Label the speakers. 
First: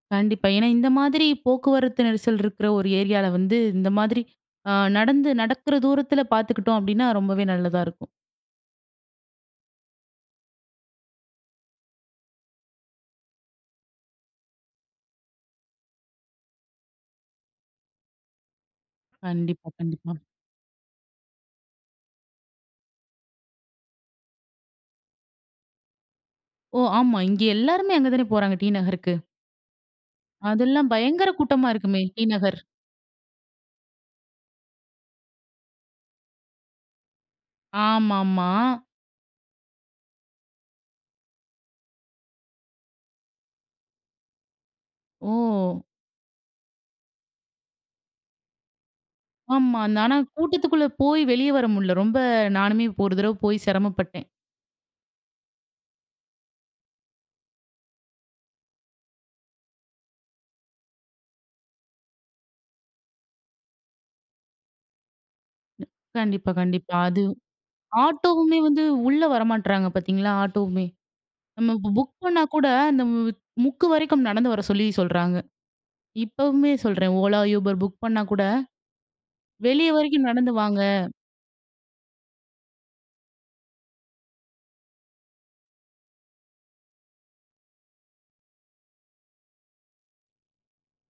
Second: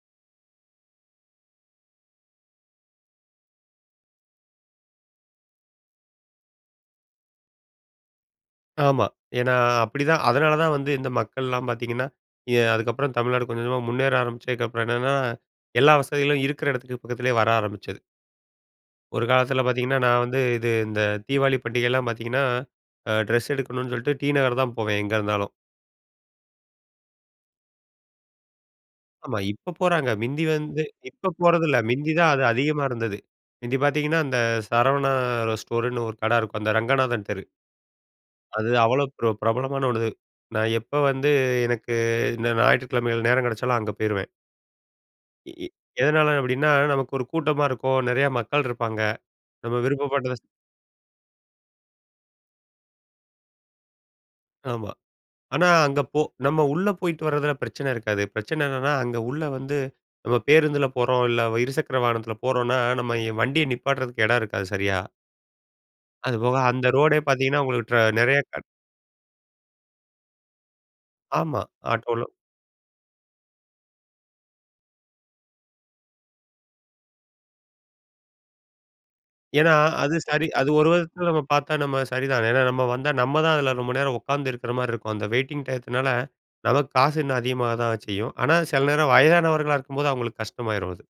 Speaker 1: கண்டிப்பா. ஏன்னா இந்த மாதிரி போக்குவரத்து நெரிசல் இருக்கிற ஒரு ஏரியால வந்து, இந்த மாதிரி அ நடந்து நடக்கிற தூரத்தில பாத்துக்கிட்டோம் அப்படின்னா, ரொம்பவே நல்லதா இருக்கும்.
Speaker 2: ஆமா. ஏன்னா அப்படிதான். அதனால தான் வந்து இந்த மக்கள்லாம் பாத்தீங்கன்னா, எ அதுக்கப்புறம் தமிழ்நாடு கொஞ்ச கொஞ்சமா முன்னேற ஆரம்பிச்சதுக்கப்புறம் என்னன்னா, எல்லா வசதிகளும் இருக்கிற இடத்துக்கு பக்கத்திலயே வர ஆரம்பிச்சது. ஒரு காலத்தில
Speaker 1: கண்டிப்பா,
Speaker 2: பாத்தீங்கன்னா, நான்
Speaker 1: கண்டிப்பா.
Speaker 2: வந்து இது இந்த தீபாவளி பண்டிகைலாம் பாத்தீங்கன்னா, அ ட்ரெஸ் எடுக்கணும்னு சொல்லிட்டு டி நகர் தான் போவேன் எங்க இருந்தாலும்.
Speaker 1: ஓ! ஆமா. இங்க எல்லாருமே அங்க தானே போறாங்க! டீ நகருக்கு.
Speaker 2: ஆமா, இப்ப போறாங்க. மிந்தி வந்து,
Speaker 1: அதெல்லாம் பயங்கர
Speaker 2: இப்ப போறது
Speaker 1: கூட்டமா
Speaker 2: இல்லை.
Speaker 1: இருக்குமே,
Speaker 2: மிந்தி
Speaker 1: டீ
Speaker 2: தான் அது
Speaker 1: நகர்.
Speaker 2: அதிகமா இருந்தது. முந்தி பாத்தீங்கன்னா, அந்த சரவணா ஸ்டோர்ன்னு ஒரு கடை இருக்கும். அந்த ரங்கநாதன் தெரு.
Speaker 1: ஆமாம்மா.
Speaker 2: அது அவ்வளவு பிர பிரபலமான ஒண்ணு. நான் எப்ப வந்து, எனக்கு இந்த ஞாயிற்றுக்கிழமைகள் நேரம் கிடைச்சாலும், அங்க போயிருவேன். எ எ
Speaker 1: ஓ!
Speaker 2: எதனால அப்படின்னா, நமக்கு ஒரு கூட்டமா இருக்கும். நெறையா மக்கள் இருப்பாங்க. நம்ம
Speaker 1: ஆமா அந் ஆனா
Speaker 2: விருப்பப்பட்டதை ஸ்
Speaker 1: கூட்டத்துக்குள்ள போய் வெளிய வர முடில. ரொம்ப நானுமே இப்ப ஒரு தரவை போயி சிரமப்பட்டேன்.
Speaker 2: ஆமா. ஆனா, அங்க போ நம்ம உள்ள போயிட்டு வர்றதில பிரச்சனை இருக்காது. பிரச்சனை என்னான்னா, அங்க உள்ள வந்து, நம்ம பேருந்தில போறோம். இல்ல இருசக்கர வாகனத்தில போறோம்ன்னா, நம்ம வண்டிய நிப்பாட்டுறதுக்கு இடம் இருக்காது சரியா.
Speaker 1: கண்டிப்பா,
Speaker 2: அதுபோக அந்த
Speaker 1: கண்டிப்பா,
Speaker 2: ரோடே
Speaker 1: அது
Speaker 2: பாத்தீங்கன்னா, உங்களுக்கு ட்ரா நிறைய
Speaker 1: ஆட்டோவுமே
Speaker 2: க
Speaker 1: வந்து உள்ள வரமாட்றாங்க பாத்தீங்களா, ஆட்டோவுமே.
Speaker 2: ஆமா.
Speaker 1: நம்ம இப்போ புக்
Speaker 2: ஆட்டோல.
Speaker 1: பண்ணா கூட அந்த மு முக்கு வரைக்கும் நடந்து வர சொல்லி சொல்றாங்க. இப்பவுமே சொல்றேன். ஓலா, யூபர் புக் பண்ணா கூட,
Speaker 2: ஏன்னா
Speaker 1: "வெளிய
Speaker 2: அது
Speaker 1: வரைக்கும்
Speaker 2: சரி,
Speaker 1: நடந்து
Speaker 2: அது ஒரு
Speaker 1: வாங்க"
Speaker 2: விதத்துல நம்ம பாத்தா நம்ம சரிதான். ஏன்னால நம்ம வந்தா, நம்ம தான் அதில ரொம்ப நேரம் உக்காந்து இருக்கிற மாரி இருக்கும். அந்த வெயிட்டிங் டையத்துனால நமக்கு காசு இன்னும் அதிகமாக தான் செய்யும் ஆனா சில நேரம் வயதானவர்களா இருக்கும்போது அவங்களுக்கு கஷ்டமாயிரும் அது.